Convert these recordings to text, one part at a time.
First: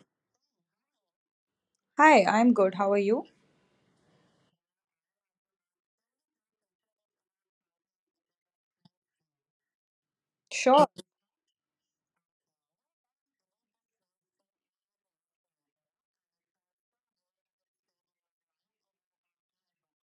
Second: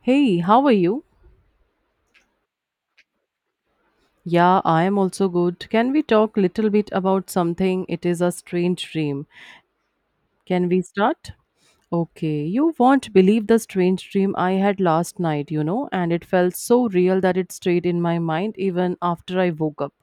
Hey, how are you? Hi, I'm good. How are you? Yeah, I am also good. Can we talk little bit about something? It is a strange dream. Can we Sure. start? Okay, you won't believe the strange dream I had last night, you know, and it felt so real that it stayed in my mind even after I woke up.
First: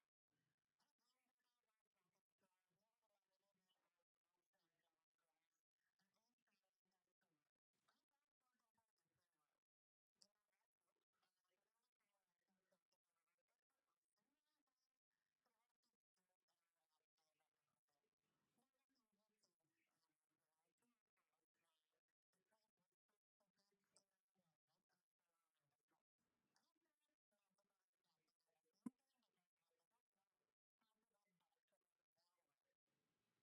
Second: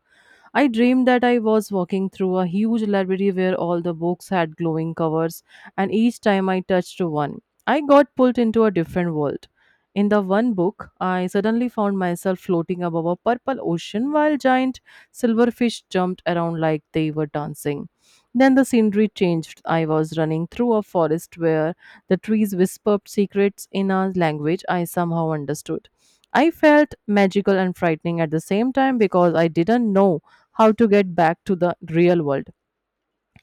I dreamed that I was walking through a huge library where all the books had glowing covers, and each time I touched one, I got pulled into a different world. In the one book, I suddenly found myself floating above a purple ocean while giant silverfish jumped around like they were dancing. Then the scenery changed. I was running through a forest where the trees whispered secrets in a language I somehow understood. I felt magical and frightening at the same time because I didn't know how to get back to the real world.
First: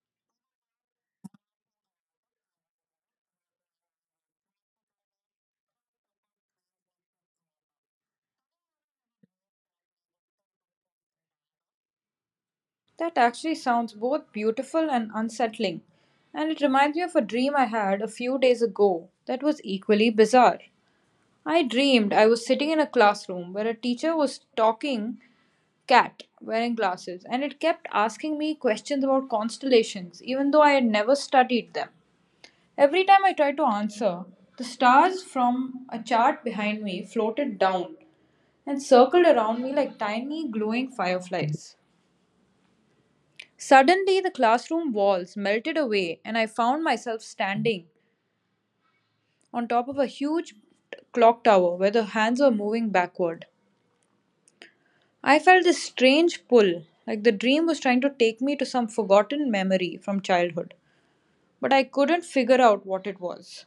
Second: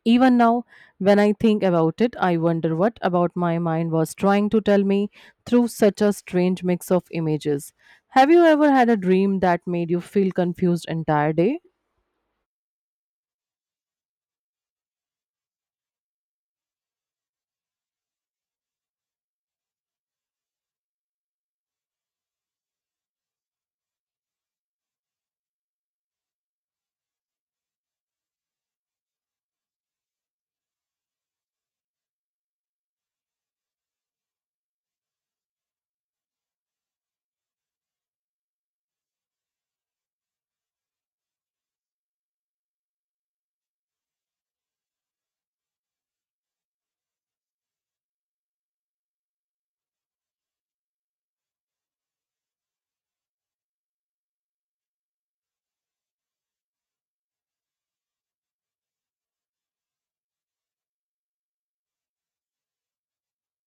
Even now, when I think about it, I wonder what about my mind was trying to tell me through such a strange mix of images. Have you ever had a dream that made you feel confused entire day? That actually sounds both beautiful and unsettling. And it reminds me of a dream I had a few days ago that was equally bizarre. I dreamed I was sitting in a classroom where a teacher was talking cat wearing glasses and it kept asking me questions about constellations even though I had never studied them. Every time I tried to answer, the stars from a chart behind me floated down and circled around me like tiny glowing fireflies. Suddenly, the classroom walls melted away, and I found myself standing on top of a huge clock tower where the hands were moving backward. I felt this strange pull, like the dream was trying to take me to some forgotten memory from childhood, but I couldn't figure out what it was.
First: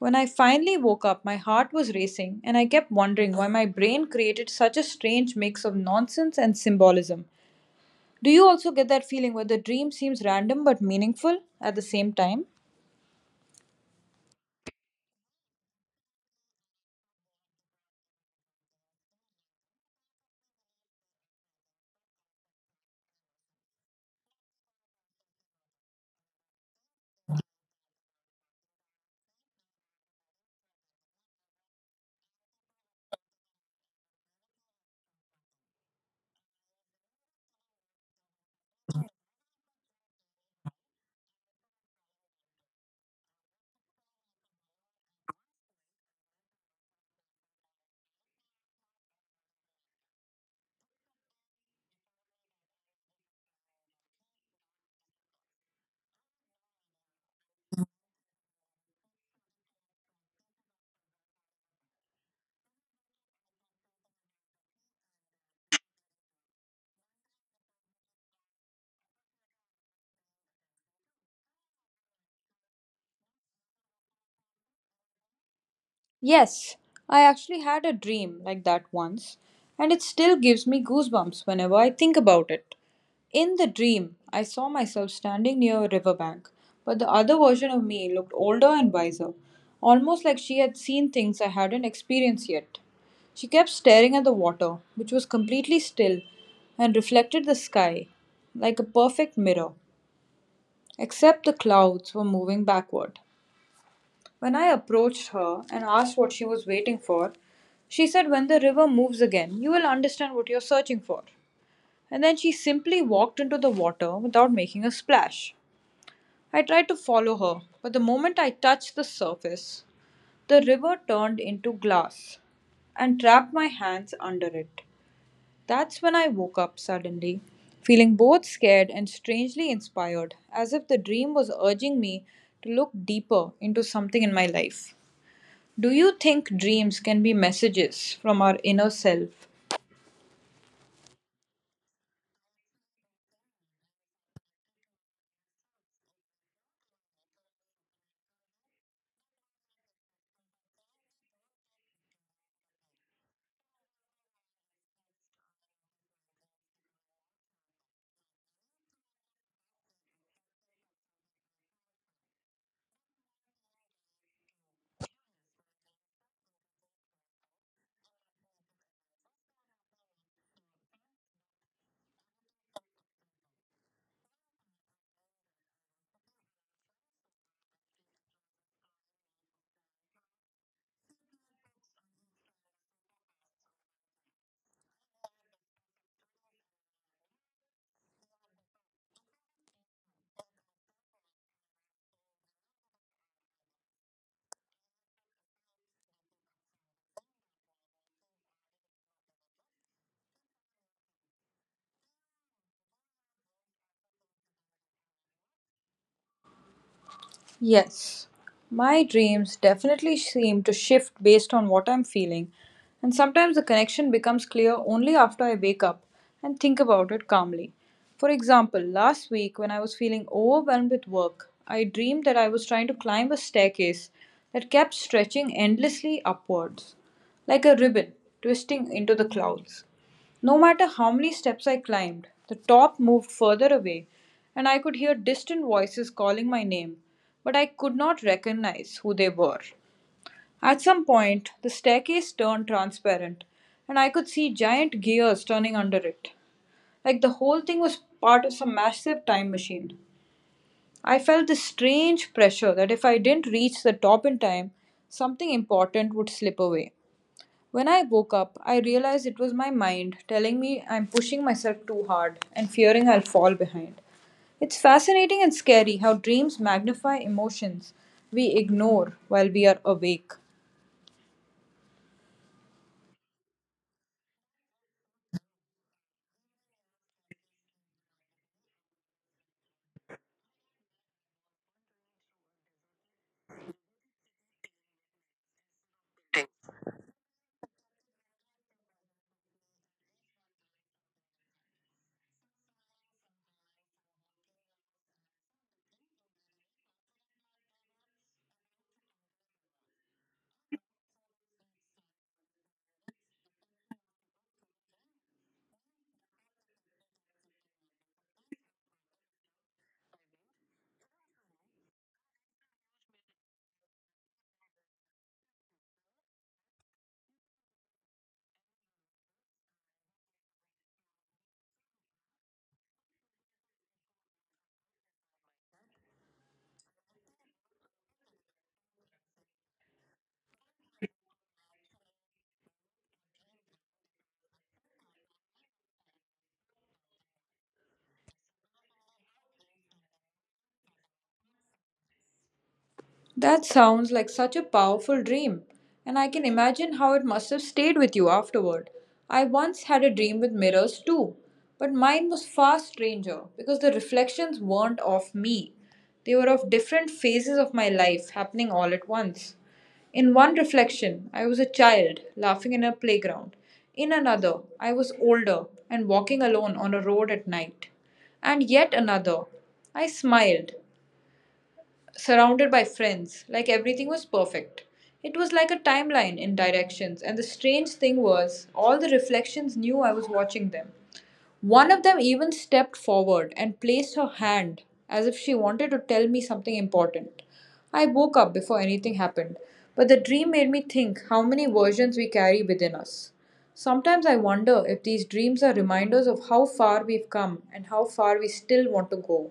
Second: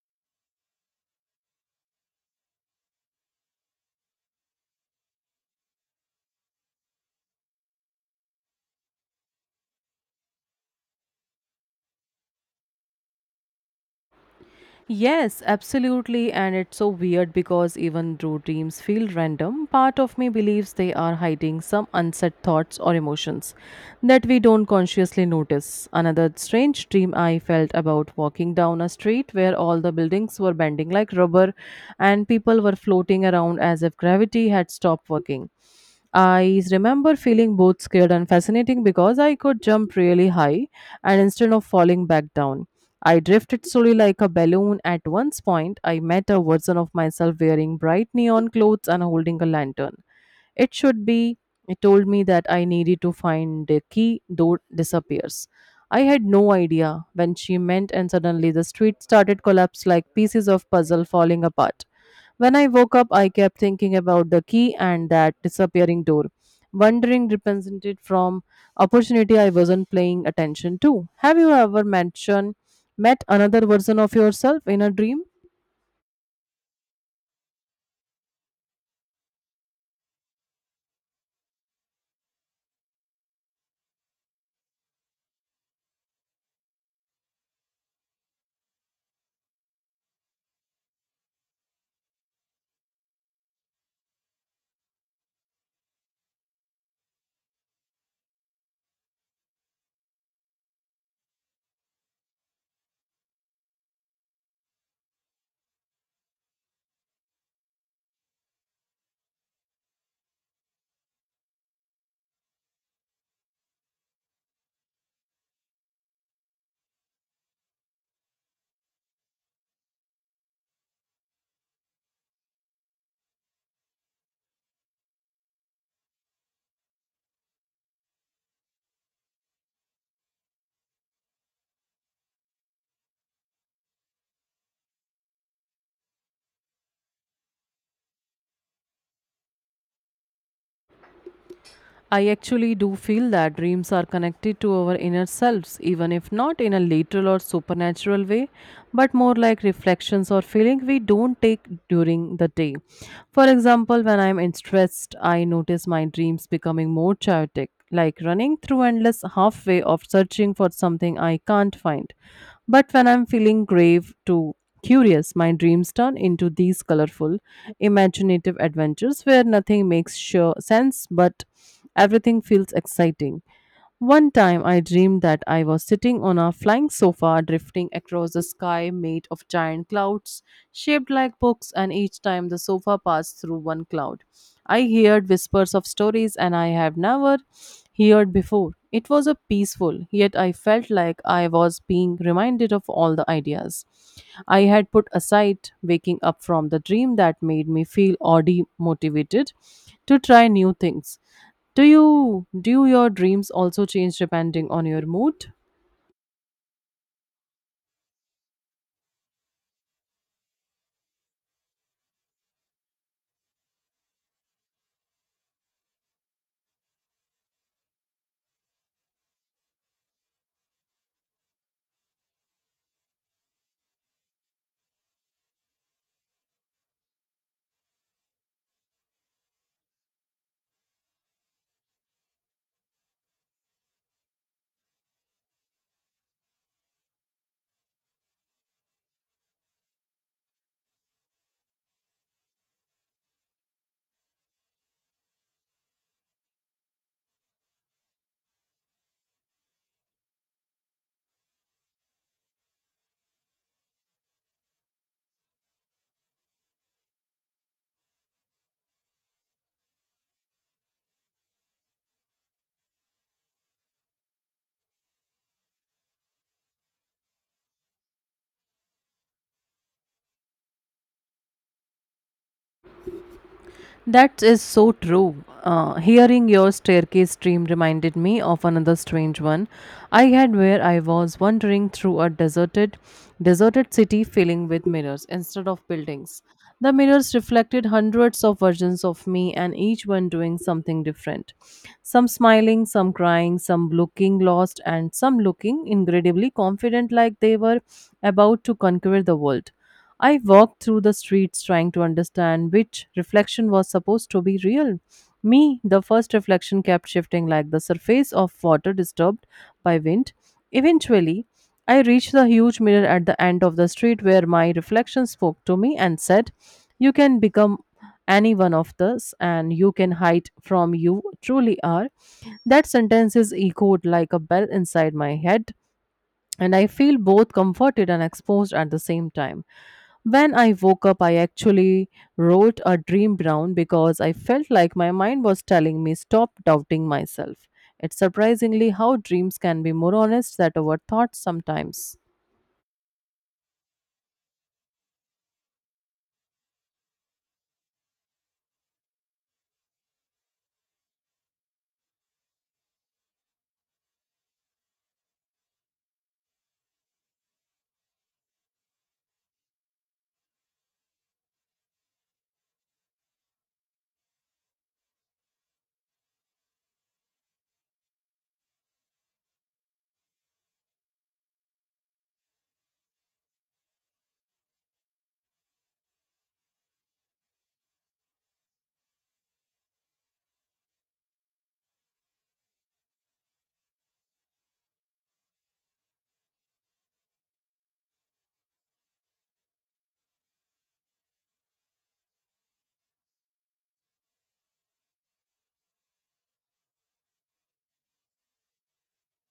When I finally woke up, my heart was racing, and I kept wondering why my brain created such a strange mix of nonsense and symbolism. Do you also get that feeling where the dream seems random but meaningful at the same time? Yes, absolutely. And it's so weird because even though dreams feel random, part of me believes they are hiding some unsaid thoughts or emotions that we don't consciously notice. Another strange dream I felt about walking down a street where all the buildings were bending like rubber and people were floating around as if gravity had stopped working. I remember feeling both scared and fascinating because I could jump really high and instead of falling back down. I drifted slowly like a balloon. At one point, I met a version of myself wearing bright neon clothes and holding a lantern. It should be. It told me that I needed to find the key, door disappears. I had no idea when she meant, and suddenly the street started collapse like pieces of puzzle falling apart. When I woke up, I kept thinking about the key and that disappearing door, wondering represented from opportunity I wasn't paying attention to. Have you ever mentioned met another version of yourself in a dream? Yes, I actually had a dream like that once, and it still gives me goosebumps whenever I think about it. In the dream, I saw myself standing near a riverbank, but the other version of me looked older and wiser, almost like she had seen things I hadn't experienced yet. She kept staring at the water, which was completely still and reflected the sky like a perfect mirror, except the clouds were moving backward. When I approached her and asked what she was waiting for, she said, "When the river moves again, you will understand what you're searching for." And then she simply walked into the water without making a splash. I tried to follow her, but the moment I touched the surface, the river turned into glass and trapped my hands under it. That's when I woke up suddenly, feeling both scared and strangely inspired, as if the dream was urging me to look deeper into something in my life. Do you think dreams can be messages from our inner self? I actually do feel that dreams are connected to our inner selves, even if not in a literal or supernatural way, but more like reflections or feelings we don't take during the day. For example, when I'm in stressed, I notice my dreams becoming more chaotic, like running through endless halfway of searching for something I can't find. But when I'm feeling grave to curious, my dreams turn into these colorful, imaginative adventures where nothing makes sure sense but everything feels exciting. One time I dreamed that I was sitting on a flying sofa drifting across a sky made of giant clouds shaped like books, and each time the sofa passed through one cloud. I heard whispers of stories and I have never heard before. It was a peaceful, yet I felt like I was being reminded of all the ideas I had put aside, waking up from the dream that made me feel oddly motivated to try new things. Do your dreams also change depending on your mood? Yes. My dreams definitely seem to shift based on what I'm feeling, and sometimes the connection becomes clear only after I wake up and think about it calmly. For example, last week when I was feeling overwhelmed with work, I dreamed that I was trying to climb a staircase that kept stretching endlessly upwards, like a ribbon twisting into the clouds. No matter how many steps I climbed, the top moved further away, and I could hear distant voices calling my name, but I could not recognize who they were. At some point, the staircase turned transparent, and I could see giant gears turning under it, like the whole thing was part of some massive time machine. I felt this strange pressure that if I didn't reach the top in time, something important would slip away. When I woke up, I realized it was my mind telling me I'm pushing myself too hard and fearing I'll fall behind. It's fascinating and scary how dreams magnify emotions we ignore while we are awake. That is so true. Hearing your staircase dream reminded me of another strange one I had where I was wandering through a deserted city filling with mirrors instead of buildings. The mirrors reflected hundreds of versions of me and each one doing something different. Some smiling, some crying, some looking lost, and some looking incredibly confident like they were about to conquer the world. I walked through the streets trying to understand which reflection was supposed to be real. Me, the first reflection kept shifting like the surface of water disturbed by wind. Eventually, I reached the huge mirror at the end of the street where my reflection spoke to me and said, You can become any one of us and you can hide from you truly are. That sentence is echoed like a bell inside my head, and I feel both comforted and exposed at the same time. When I woke up, I actually wrote a dream down because I felt like my mind was telling me stop doubting myself. It's surprisingly how dreams can be more honest than our thoughts sometimes. That sounds like such a powerful dream, and I can imagine how it must have stayed with you afterward. I once had a dream with mirrors too, but mine was far stranger because the reflections weren't of me. They were of different phases of my life happening all at once. In one reflection, I was a child laughing in a playground. In another, I was older and walking alone on a road at night. And yet another, I smiled surrounded by friends, like everything was perfect. It was like a timeline in directions, and the strange thing was, all the reflections knew I was watching them. One of them even stepped forward and placed her hand as if she wanted to tell me something important. I woke up before anything happened, but the dream made me think how many versions we carry within us. Sometimes I wonder if these dreams are reminders of how far we've come and how far we still want to go.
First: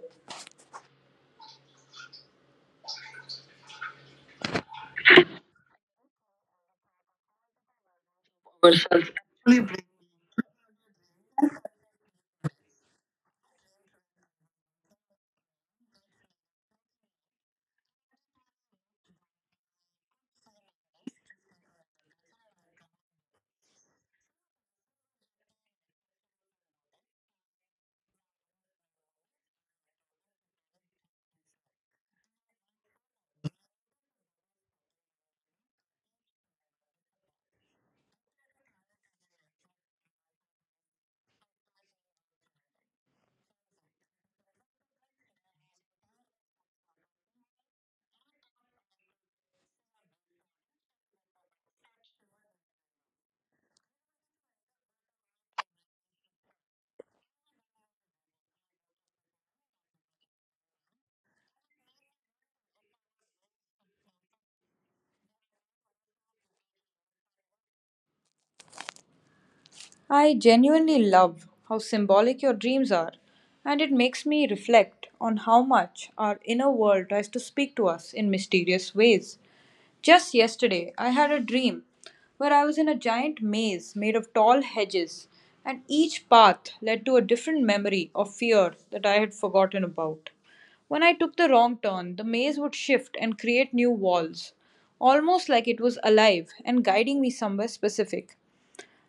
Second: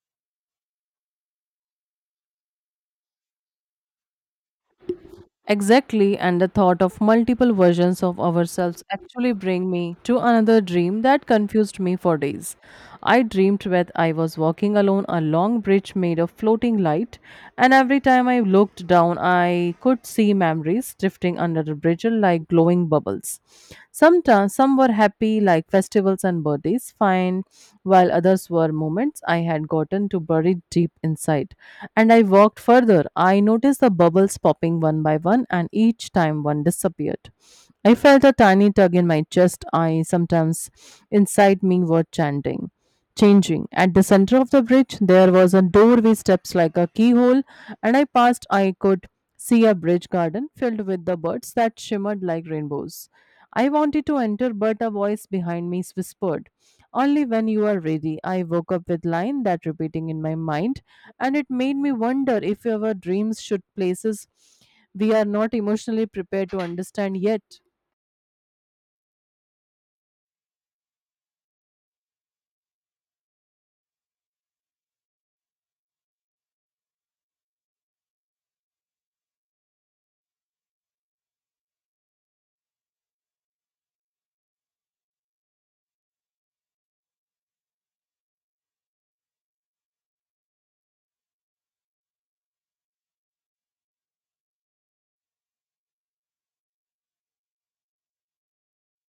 Exactly, and the thought of multiple versions of ourselves actually bring me to another dream that confused me for days. I dreamed that I was walking alone a long bridge made of floating light, and every time I looked down I could see memories drifting under the bridge like glowing bubbles. Sometimes some were happy, like festivals and birthdays, fine, while others were moments I had gotten to bury deep inside. And I walked further. I noticed the bubbles popping one by one, and each time one disappeared. I felt a tiny tug in my chest. I sometimes inside me were chanting. Changing. At the center of the bridge, there was a doorway steps like a keyhole, and I passed. I could see a bridge garden filled with the birds that shimmered like rainbows. I wanted to enter, but a voice behind me whispered, Only when you are ready. I woke up with line that repeating in my mind, and it made me wonder if our dreams should places we are not emotionally prepared to understand yet. I genuinely love how symbolic your dreams are, and it makes me reflect on how much our inner world tries to speak to us in mysterious ways. Just yesterday, I had a dream where I was in a giant maze made of tall hedges, and each path led to a different memory or fear that I had forgotten about. When I took the wrong turn, the maze would shift and create new walls, almost like it was alive and guiding me somewhere specific.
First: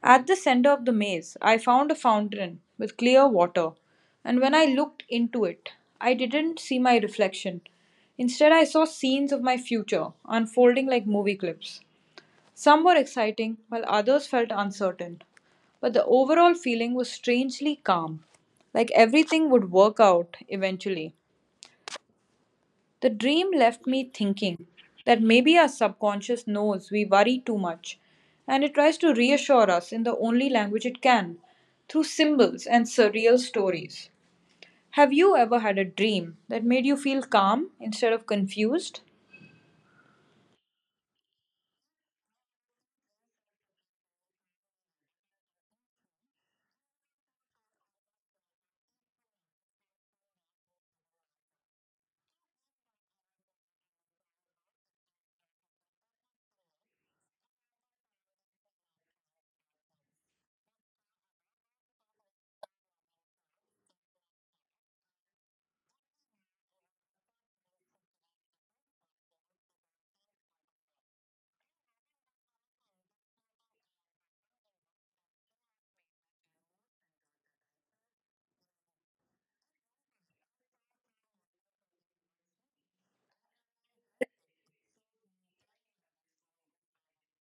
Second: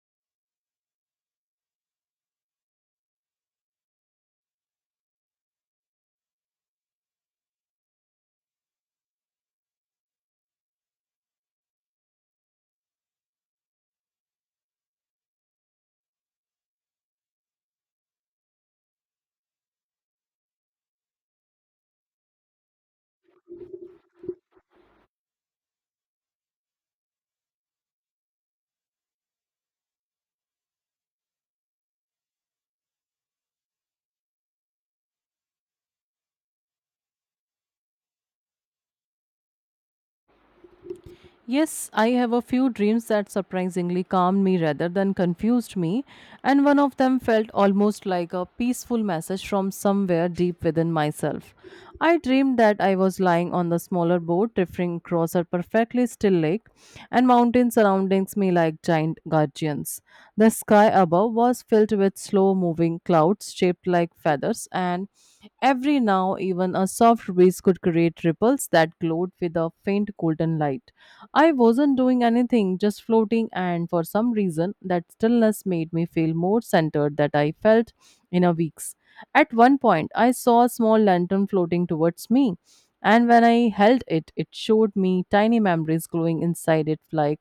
At the center of the maze, I found a fountain with clear water, and when I looked into it, I didn't see my reflection. Instead, I saw scenes of my future unfolding like movie clips. Some were exciting, while others felt uncertain. But the overall feeling was strangely calm, like everything would work out eventually. The dream left me thinking that maybe our subconscious knows we worry too much and it tries to reassure us in the only language it can through symbols and surreal stories. Have you ever had a dream that made you feel calm instead of confused? Yes, I have a few dreams that surprisingly calmed me rather than confused me, and one of them felt almost like a peaceful message from somewhere deep within myself. I dreamed that I was lying on the smaller boat drifting across a perfectly still lake, and mountains surrounding me like giant guardians. The sky above was filled with slow moving clouds shaped like feathers, and every now even a soft breeze could create ripples that glowed with a faint golden light. I wasn't doing anything, just floating, and for some reason, that stillness made me feel more centered than I felt in a weeks. At one point, I saw a small lantern floating towards me, and when I held it, it showed me tiny memories glowing inside it like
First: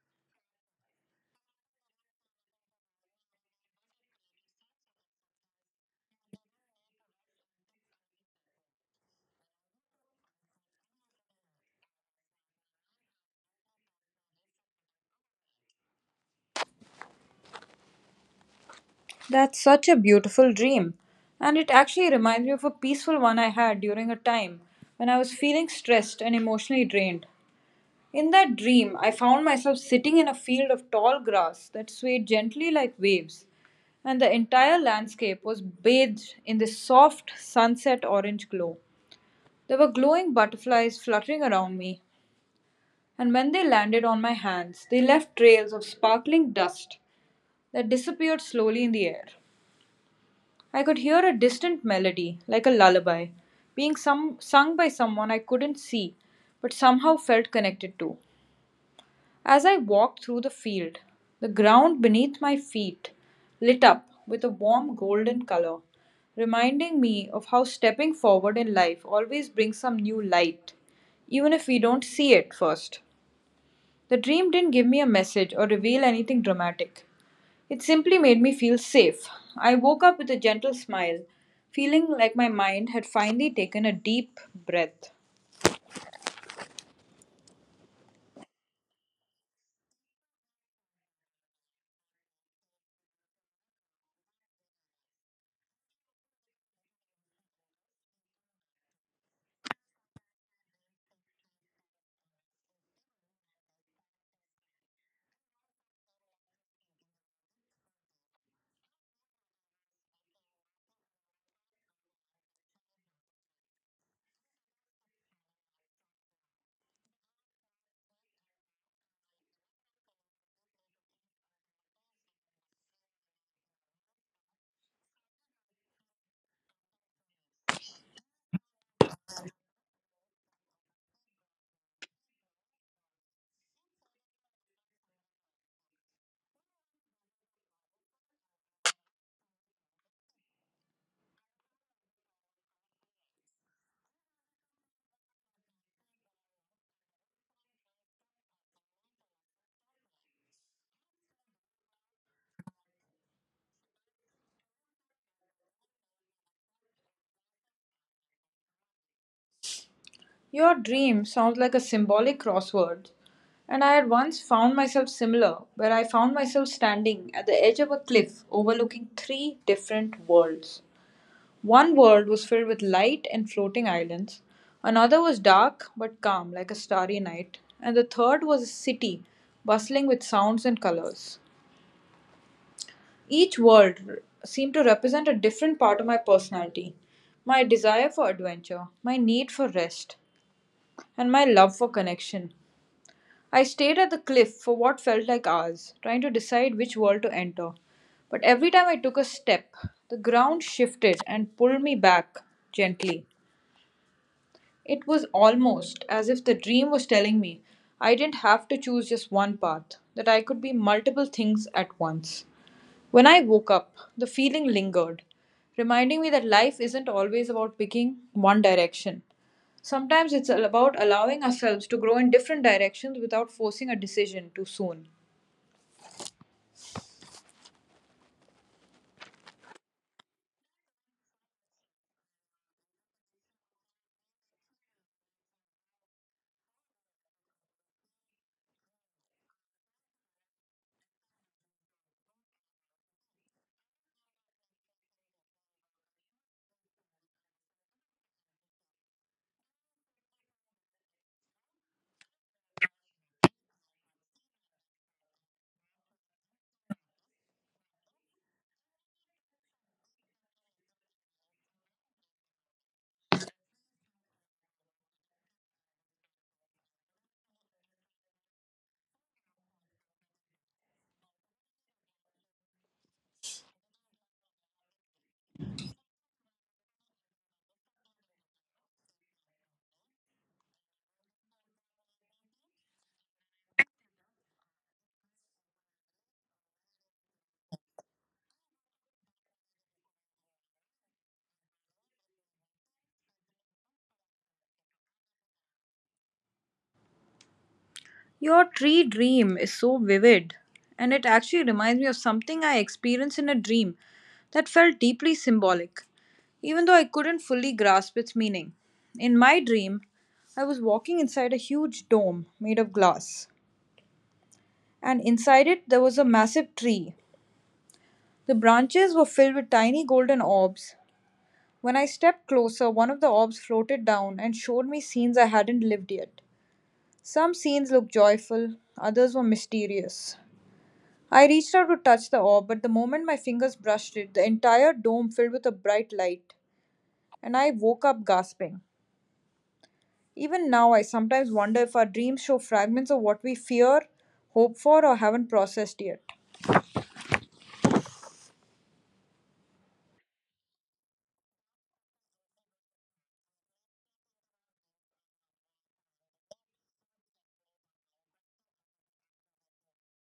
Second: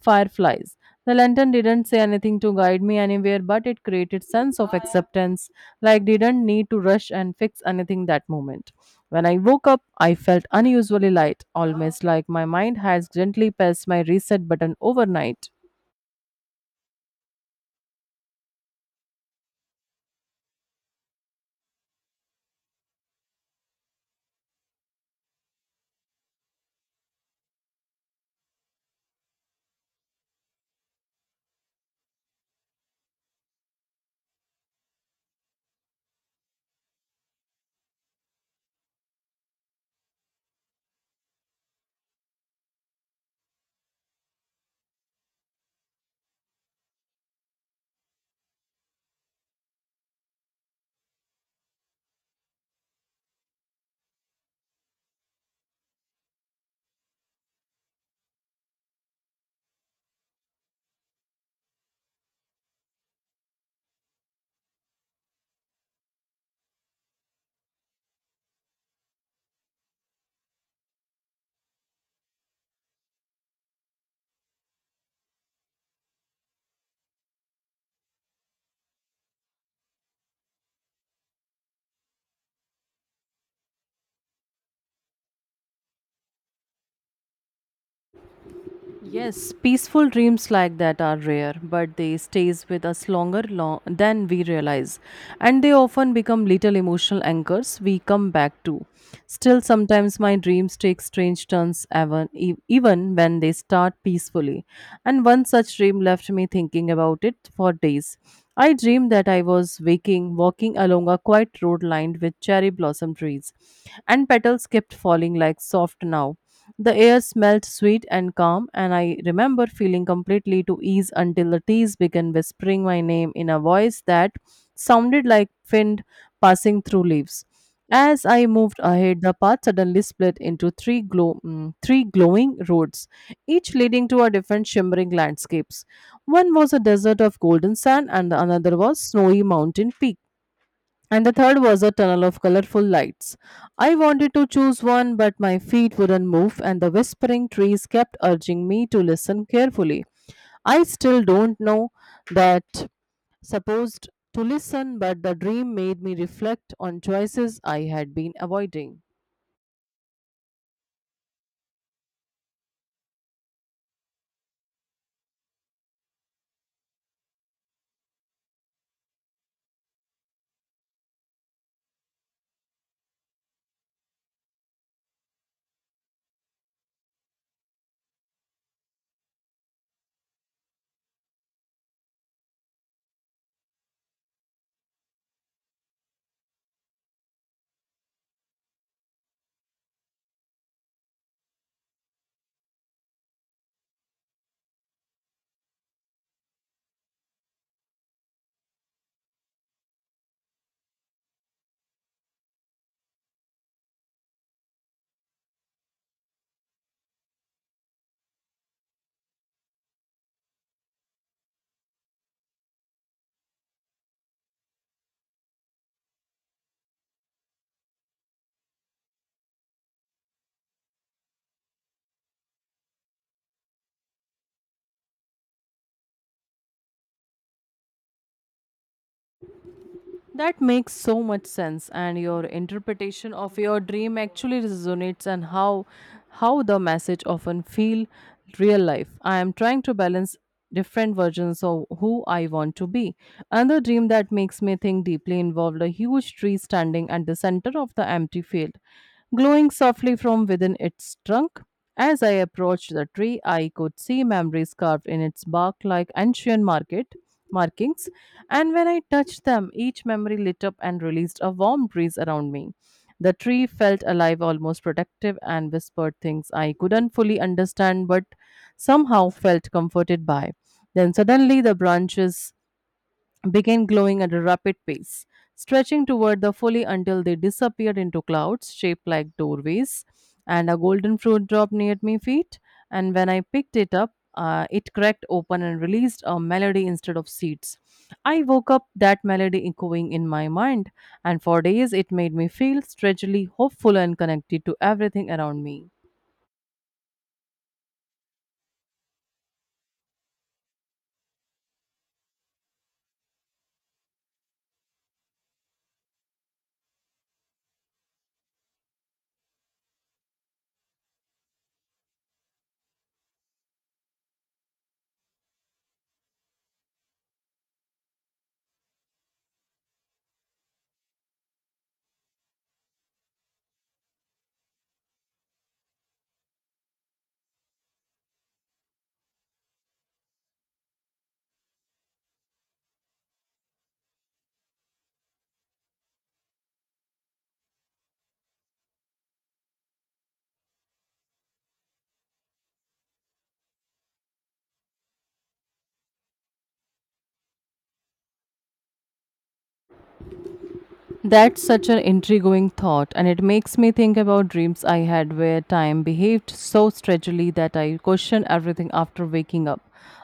fireflies. The lantern didn't say anything to guide me anywhere, but it created sense of acceptance, like didn't need to rush and fix anything that moment. When I woke up, I felt unusually light, almost like my mind has gently pressed my reset button overnight. That's such a beautiful dream. And it actually reminds me of a peaceful one I had during a time when I was feeling stressed and emotionally drained. In that dream, I found myself sitting in a field of tall grass that swayed gently like waves, and the entire landscape was bathed in this soft sunset orange glow. There were glowing butterflies fluttering around me, and when they landed on my hands, they left trails of sparkling dust that disappeared slowly in the air. I could hear a distant melody, like a lullaby, sung by someone I couldn't see, but somehow felt connected to. As I walked through the field, the ground beneath my feet lit up with a warm golden color, reminding me of how stepping forward in life always brings some new light, even if we don't see it first. The dream didn't give me a message or reveal anything dramatic. It simply made me feel safe. I woke up with a gentle smile, feeling like my mind had finally taken a deep breath. Yes, peaceful dreams like that are rare, but they stays with us longer than we realize, and they often become little emotional anchors we come back to. Still, sometimes my dreams take strange turns, even when they start peacefully. And one such dream left me thinking about it for days. I dreamed that I was walking along a quiet road lined with cherry blossom trees, and petals kept falling like soft now the air smelled sweet and calm, and I remember feeling completely to ease until the trees began whispering my name in a voice that sounded like wind passing through leaves. As I moved ahead, the path suddenly split into three glowing roads, each leading to a different shimmering landscapes. One was a desert of golden sand, and the another was snowy mountain peaks and the third was a tunnel of colorful lights. I wanted to choose one, but my feet wouldn't move, and the whispering trees kept urging me to listen carefully. I still don't know that supposed to listen, but the dream made me reflect on choices I had been avoiding. Your dream sounds like a symbolic crossword, and I had once found myself similar, where I found myself standing at the edge of a cliff overlooking three different worlds. One world was filled with light and floating islands, another was dark but calm like a starry night, and the third was a city bustling with sounds and colors. Each world seemed to represent a different part of my personality, my desire for adventure, my need for rest, and my love for connection. I stayed at the cliff for what felt like hours, trying to decide which world to enter. But every time I took a step, the ground shifted and pulled me back gently. It was almost as if the dream was telling me I didn't have to choose just one path, that I could be multiple things at once. When I woke up, the feeling lingered, reminding me that life isn't always about picking one direction. Sometimes it's all about allowing ourselves to grow in different directions without forcing a decision too soon. That makes so much sense, and your interpretation of your dream actually resonates and how the message often feel real life. I am trying to balance different versions of who I want to be. Another dream that makes me think deeply involved a huge tree standing at the center of the empty field, glowing softly from within its trunk. As I approached the tree, I could see memories carved in its bark like ancient market markings, and when I touched them, each memory lit up and released a warm breeze around me. The tree felt alive, almost protective, and whispered things I couldn't fully understand but somehow felt comforted by. Then suddenly the branches began glowing at a rapid pace, stretching toward the fully until they disappeared into clouds shaped like doorways, and a golden fruit dropped near my feet. And when I picked it up, it cracked open and released a melody instead of seeds. I woke up that melody echoing in my mind, and for days it made me feel strangely hopeful and connected to everything around me. Your tree dream is so vivid, and it actually reminds me of something I experienced in a dream that felt deeply symbolic, even though I couldn't fully grasp its meaning. In my dream, I was walking inside a huge dome made of glass, and inside it there was a massive tree. The branches were filled with tiny golden orbs. When I stepped closer, one of the orbs floated down and showed me scenes I hadn't lived yet. Some scenes looked joyful, others were mysterious. I reached out to touch the orb, but the moment my fingers brushed it, the entire dome filled with a bright light, and I woke up gasping. Even now, I sometimes wonder if our dreams show fragments of what we fear, hope for, or haven't processed yet. That's such an intriguing thought, and it makes me think about dreams I had where time behaved so strangely that I questioned everything after waking up.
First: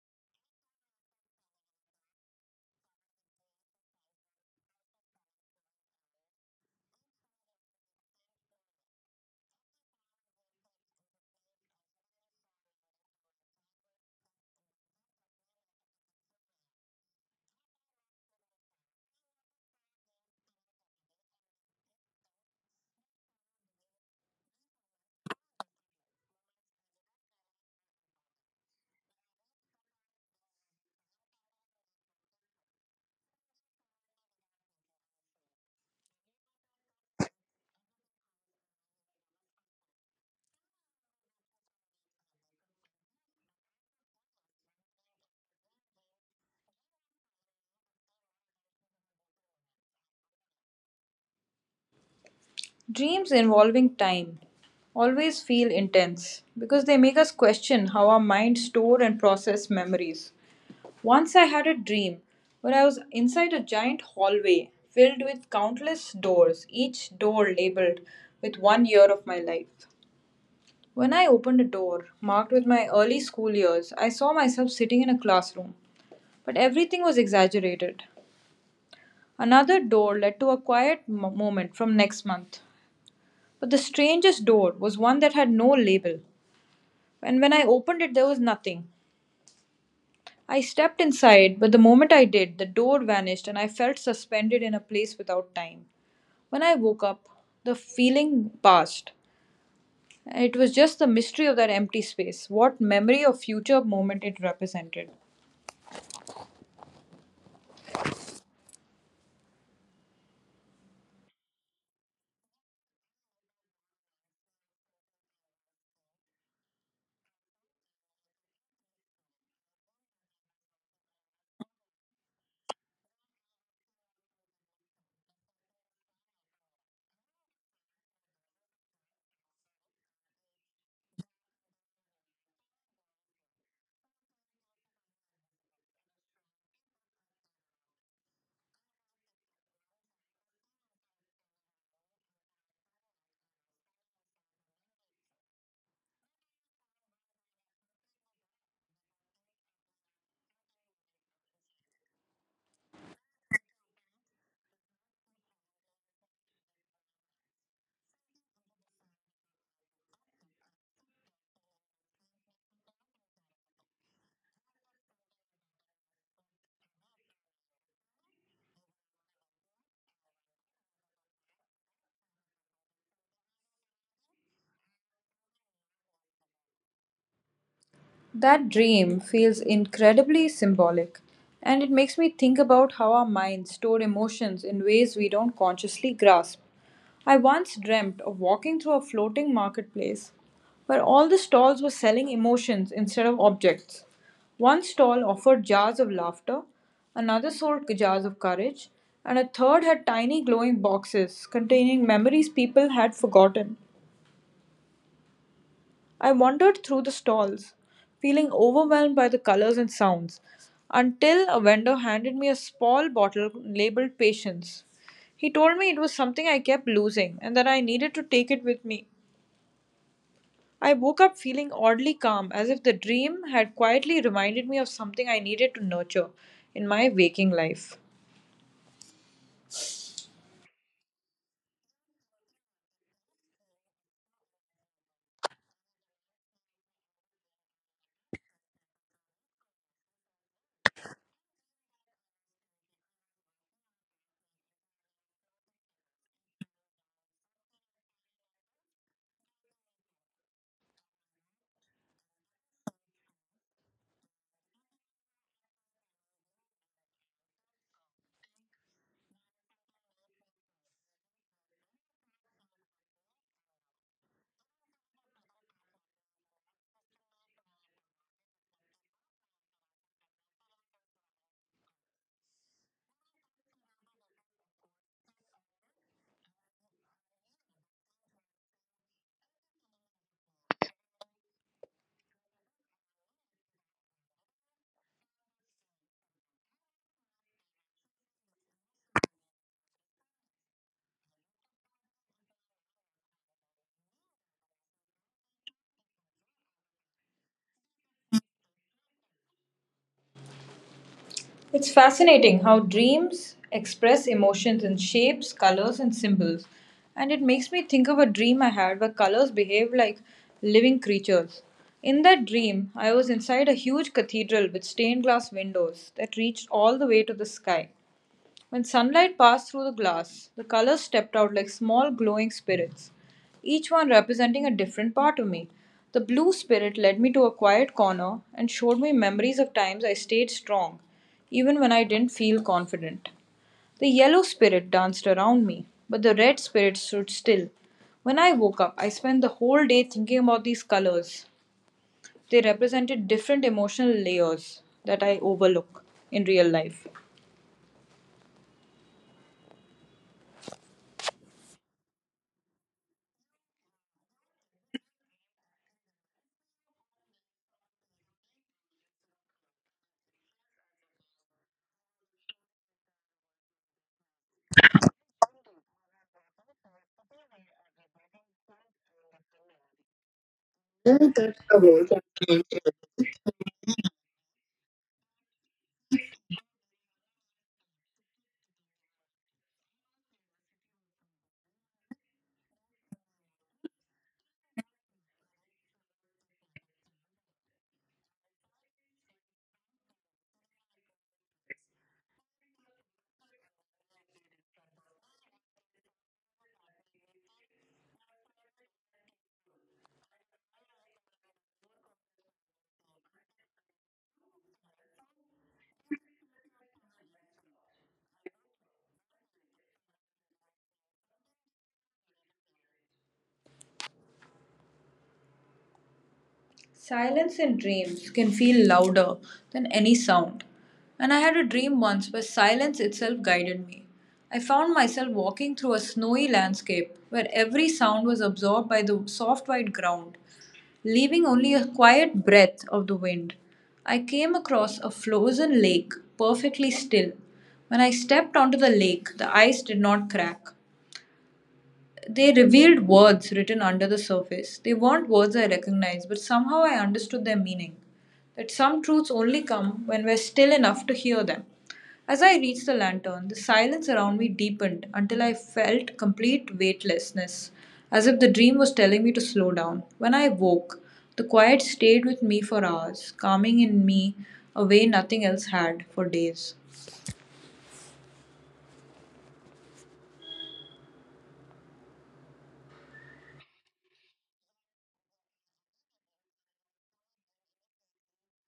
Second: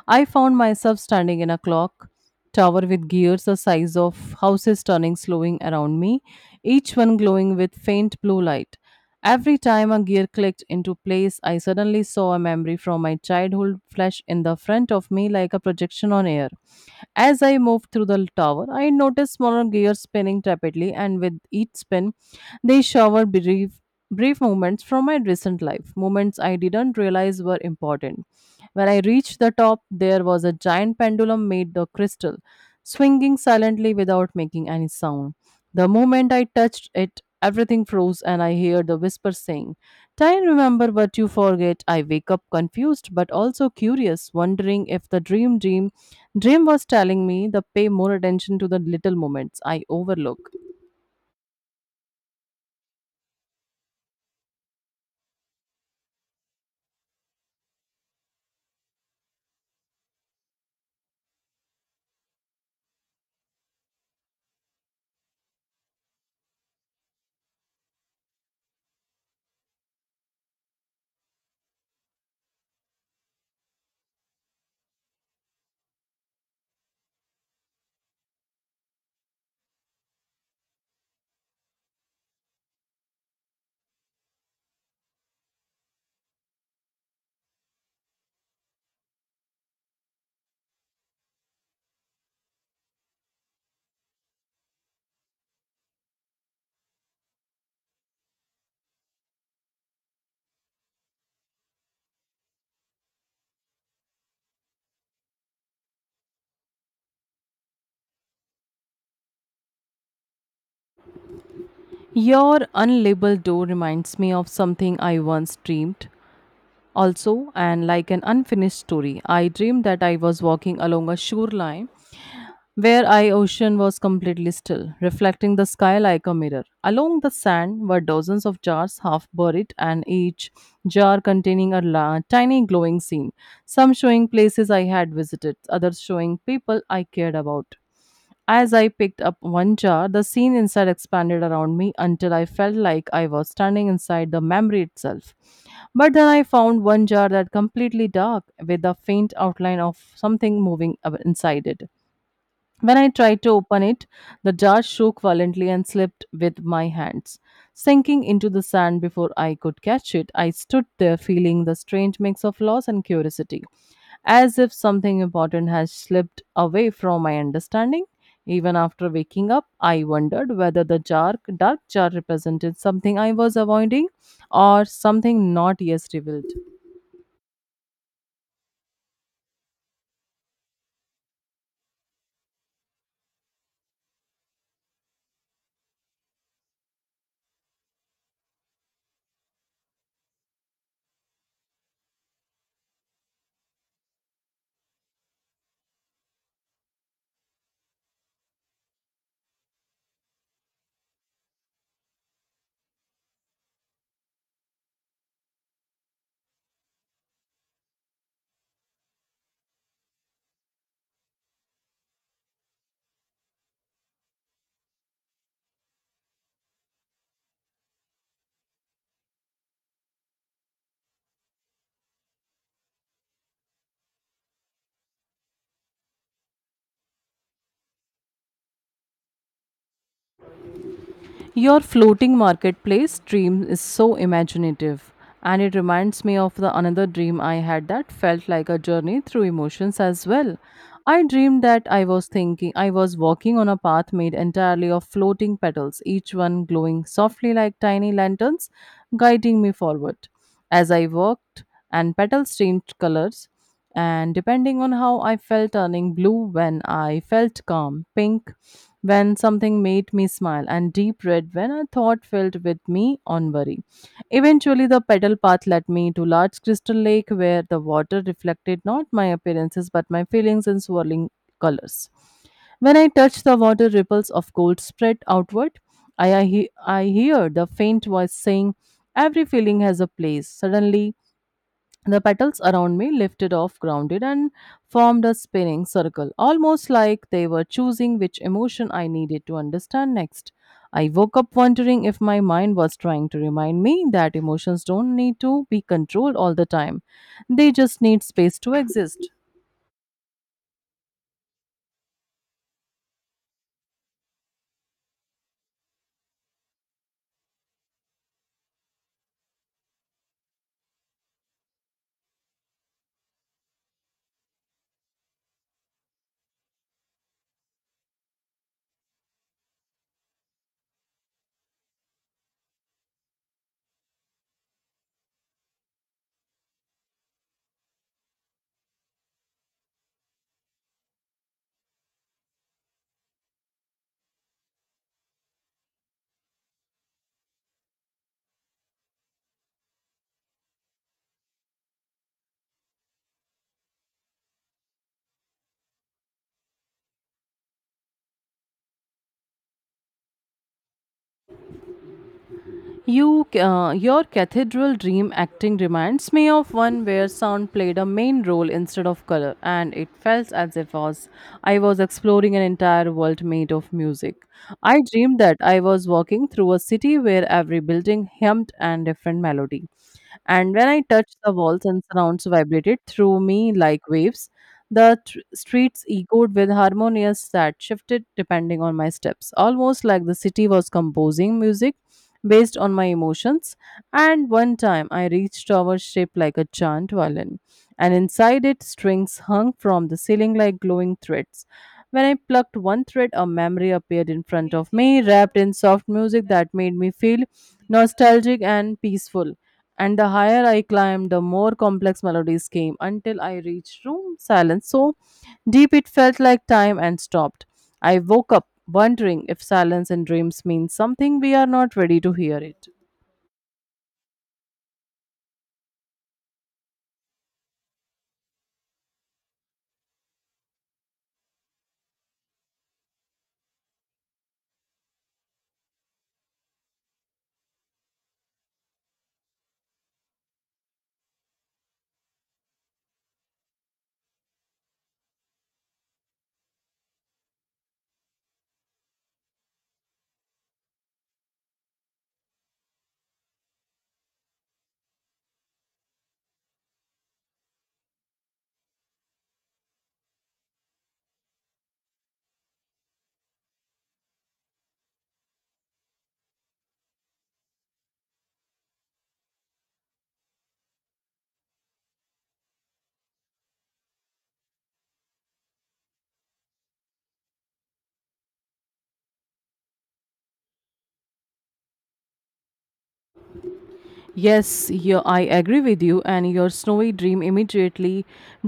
I found myself standing in a clock tower with gears the size of houses turning slowing around me, each one glowing with faint blue light. Every time a gear clicked into place, I suddenly saw a memory from my childhood flash in the front of me like a projection on air. As I moved through the tower, I noticed smaller gears spinning rapidly, and with each spin, they showered brief moments from my recent life, moments I didn't realize were important. When I reached the top, there was a giant pendulum made of crystal, swinging silently without making any sound. The moment I touched it, everything froze, and I heard the whisper saying, Time, remember what you forget. I wake up confused but also curious, wondering if the dream was telling me the pay more attention to the little moments I overlook. Dreams involving time always feel intense because they make us question how our minds store and process memories. Once I had a dream where I was inside a giant hallway filled with countless doors, each door labeled with one year of my life. When I opened a door marked with my early school years, I saw myself sitting in a classroom, but everything was exaggerated. Another door led to a quiet moment from next month. But the strangest door was one that had no label, and when I opened it, there was nothing. I stepped inside, but the moment I did, the door vanished and I felt suspended in a place without time. When I woke up, the feeling passed. It was just the mystery of that empty space, what memory or future moment it represented. Your unlabeled door reminds me of something I once dreamed. Also, and like an unfinished story, I dreamed that I was walking along a shoreline where I ocean was completely still, reflecting the sky like a mirror. Along the sand were dozens of jars half buried, and each jar containing a tiny glowing scene, some showing places I had visited, others showing people I cared about. As I picked up one jar, the scene inside expanded around me until I felt like I was standing inside the memory itself. But then I found one jar that completely dark with a faint outline of something moving inside it. When I tried to open it, the jar shook violently and slipped with my hands, sinking into the sand before I could catch it. I stood there feeling the strange mix of loss and curiosity, as if something important had slipped away from my understanding. Even after waking up, I wondered whether the jar, dark jar represented something I was avoiding or something not yet revealed. That dream feels incredibly symbolic, and it makes me think about how our minds store emotions in ways we don't consciously grasp. I once dreamt of walking through a floating marketplace where all the stalls were selling emotions instead of objects. One stall offered jars of laughter, another sold jars of courage, and a third had tiny glowing boxes containing memories people had forgotten. I wandered through the stalls, feeling overwhelmed by the colors and sounds, until a vendor handed me a small bottle labeled Patience. He told me it was something I kept losing and that I needed to take it with me. I woke up feeling oddly calm, as if the dream had quietly reminded me of something I needed to nurture in my waking life. Your floating marketplace dream is so imaginative, and it reminds me of the another dream I had that felt like a journey through emotions as well. I dreamed that I was thinking I was walking on a path made entirely of floating petals, each one glowing softly like tiny lanterns, guiding me forward. As I walked and petals changed colors and depending on how I felt turning blue when I felt calm, pink when something made me smile, and deep red when a thought filled with me on worry. Eventually, the pedal path led me to large crystal lake where the water reflected not my appearances but my feelings in swirling colors. When I touched the water, ripples of gold spread outward. I hear the faint voice saying, Every feeling has a place. Suddenly, the petals around me lifted off, grounded, and formed a spinning circle, almost like they were choosing which emotion I needed to understand next. I woke up wondering if my mind was trying to remind me that emotions don't need to be controlled all the time, they just need space to exist. It's fascinating how dreams express emotions in shapes, colors, and symbols. And it makes me think of a dream I had where colors behaved like living creatures. In that dream, I was inside a huge cathedral with stained glass windows that reached all the way to the sky. When sunlight passed through the glass, the colors stepped out like small glowing spirits, each one representing a different part of me. The blue spirit led me to a quiet corner and showed me memories of times I stayed strong, even when I didn't feel confident. The yellow spirit danced around me, but the red spirit stood still. When I woke up, I spent the whole day thinking about these colors. They represented different emotional layers that I overlook in real life. Your cathedral dream acting reminds me of one where sound played a main role instead of color, and it felt as if was I was exploring an entire world made of music. I dreamed that I was walking through a city where every building hummed and different melody, and when I touched the walls and surrounds vibrated through me like waves. The streets echoed with harmonious that shifted depending on my steps, almost like the city was composing music based on my emotions. And one time I reached tower shaped like a giant violin, and inside it strings hung from the ceiling like glowing threads. When I plucked one thread, a memory appeared in front of me, wrapped in soft music that made me feel nostalgic and peaceful. And the higher I climbed, the more complex melodies came until I reached room silence. So deep it felt like time and stopped. I woke up wondering if silence in dreams means something we are not ready to hear it. Silence in dreams can feel louder than any sound, and I had a dream once where silence itself guided me. I found myself walking through a snowy landscape where every sound was absorbed by the soft white ground, leaving only a quiet breath of the wind. I came across a frozen lake, perfectly still. When I stepped onto the lake, the ice did not crack. They revealed words written under the surface. They weren't words I recognized, but somehow I understood their meaning. That some truths only come when we're still enough to hear them. As I reached the lantern, the silence around me deepened until I felt complete weightlessness, as if the dream was telling me to slow down. When I woke, the quiet stayed with me for hours, calming in me a way nothing else had for days. Yes, you. I agree with you, and your snowy dream immediately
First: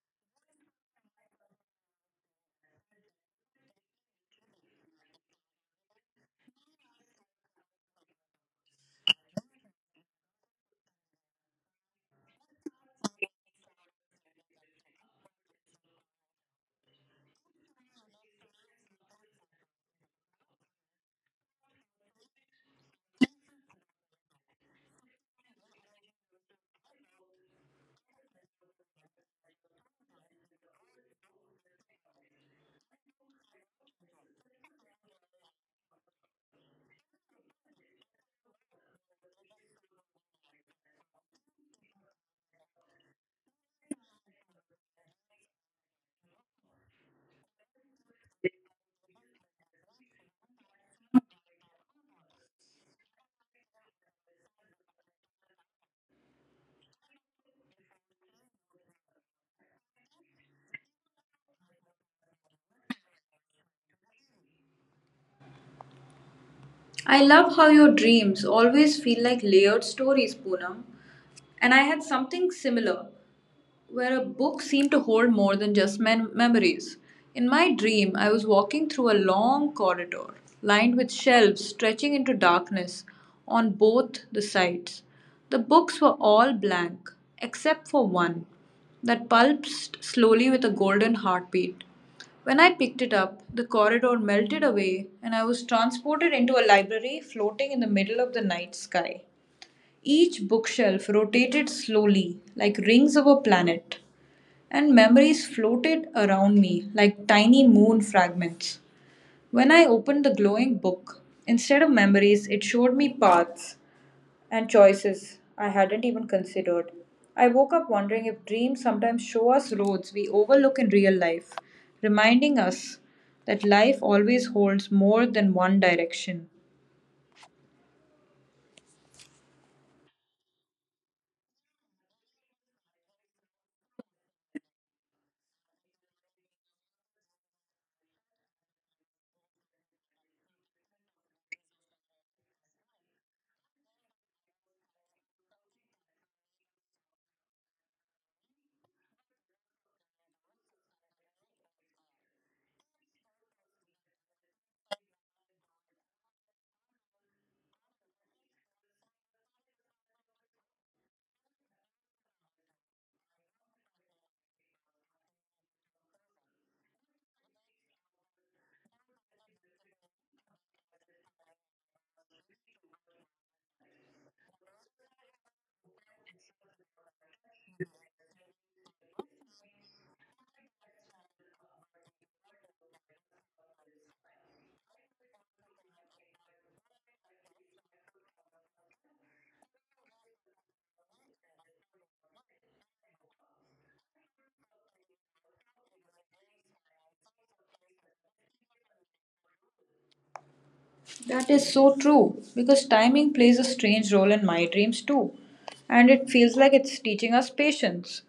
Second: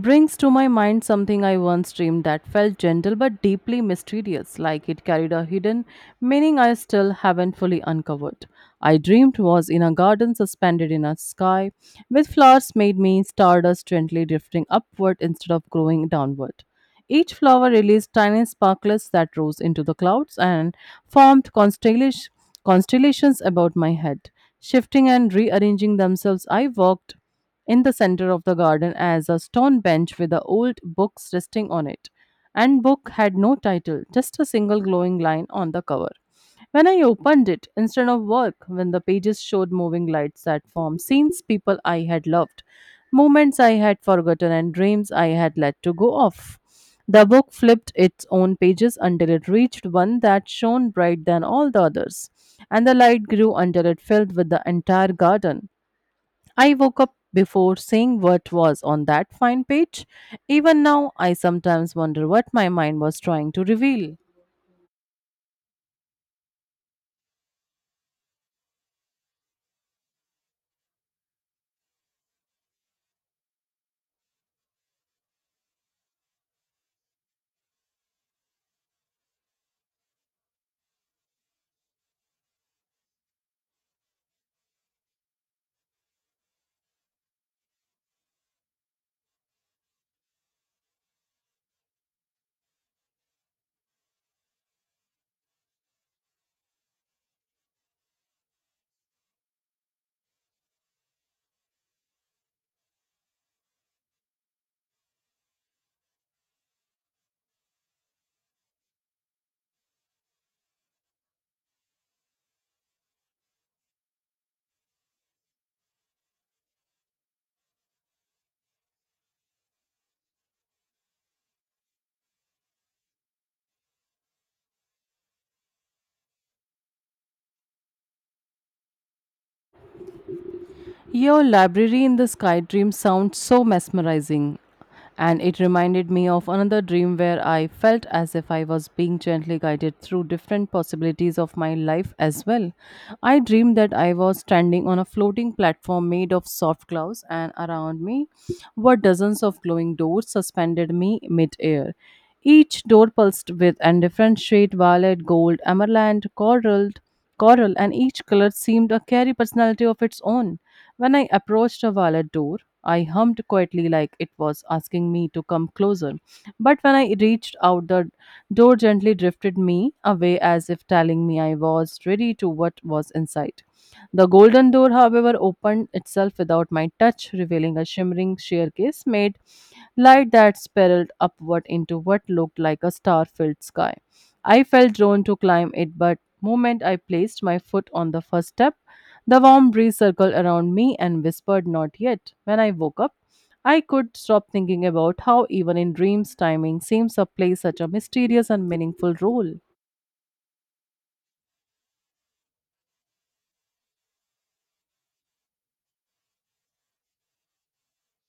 brings to my mind something I once dreamed that felt gentle but deeply mysterious, like it carried a hidden meaning I still haven't fully uncovered. I dreamed was in a garden suspended in a sky, with flowers made me stardust gently drifting upward instead of growing downward. Each flower released tiny sparklets that rose into the clouds and formed constellations about my head. Shifting and rearranging themselves, I walked in the center of the garden as a stone bench with the old books resting on it. And book had no title, just a single glowing line on the cover. When I opened it, instead of work, when the pages showed moving lights that formed scenes, people I had loved, moments I had forgotten, and dreams I had let to go off. The book flipped its own pages until it reached one that shone bright than all the others, and the light grew until it filled with the entire garden. I woke up before seeing what was on that fine page. Even now, I sometimes wonder what my mind was trying to reveal. I love how your dreams always feel like layered stories, Poonam. And I had something similar where a book seemed to hold more than just memories. In my dream, I was walking through a long corridor lined with shelves stretching into darkness on both the sides. The books were all blank, except for one that pulsed slowly with a golden heartbeat. When I picked it up, the corridor melted away and I was transported into a library floating in the middle of the night sky. Each bookshelf rotated slowly like rings of a planet, and memories floated around me like tiny moon fragments. When I opened the glowing book, instead of memories, it showed me paths and choices I hadn't even considered. I woke up wondering if dreams sometimes show us roads we overlook in real life, reminding us that life always holds more than one direction. Your library in the sky dream sounds so mesmerizing, and it reminded me of another dream where I felt as if I was being gently guided through different possibilities of my life as well. I dreamed that I was standing on a floating platform made of soft clouds, and around me were dozens of glowing doors suspended me mid-air. Each door pulsed with a different shade violet, gold, emerald, coral, and each color seemed to carry personality of its own. When I approached a wallet door, I hummed quietly like it was asking me to come closer. But when I reached out, the door gently drifted me away as if telling me I was ready to what was inside. The golden door, however, opened itself without my touch, revealing a shimmering staircase made light that spiraled upward into what looked like a star filled sky. I felt drawn to climb it, but moment I placed my foot on the first step, the warm breeze circled around me and whispered, Not yet. When I woke up, I could stop thinking about how, even in dreams, timing seems to play such a mysterious and meaningful role. That is so true because timing plays a strange role in my dreams too, and it feels like it's teaching us patience.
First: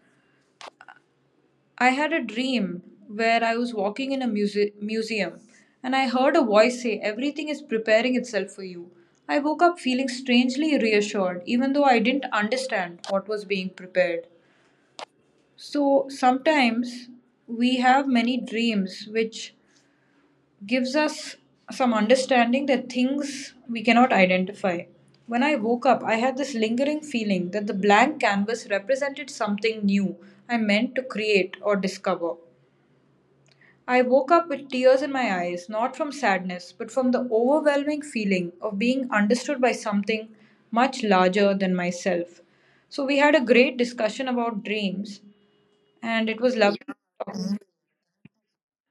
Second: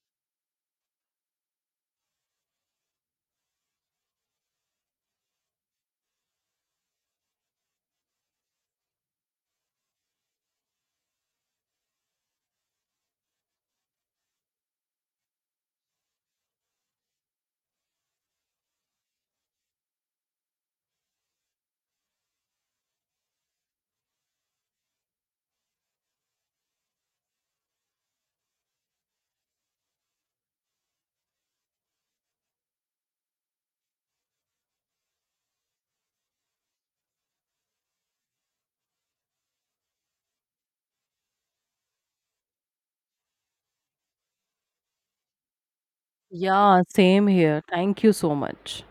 I had a dream where I was walking in a museum and I heard a voice say, Everything is preparing itself for you. I woke up feeling strangely reassured, even though I didn't understand what was being prepared. So sometimes we have many dreams which gives us some understanding that things we cannot identify. When I woke up, I had this lingering feeling that the blank canvas represented something new I meant to create or discover. I woke up with tears in my eyes, not from sadness, but from the overwhelming feeling of being understood by something much larger than myself. So, we had a great discussion about dreams, and it was lovely. Yeah, same here. Thank you so much.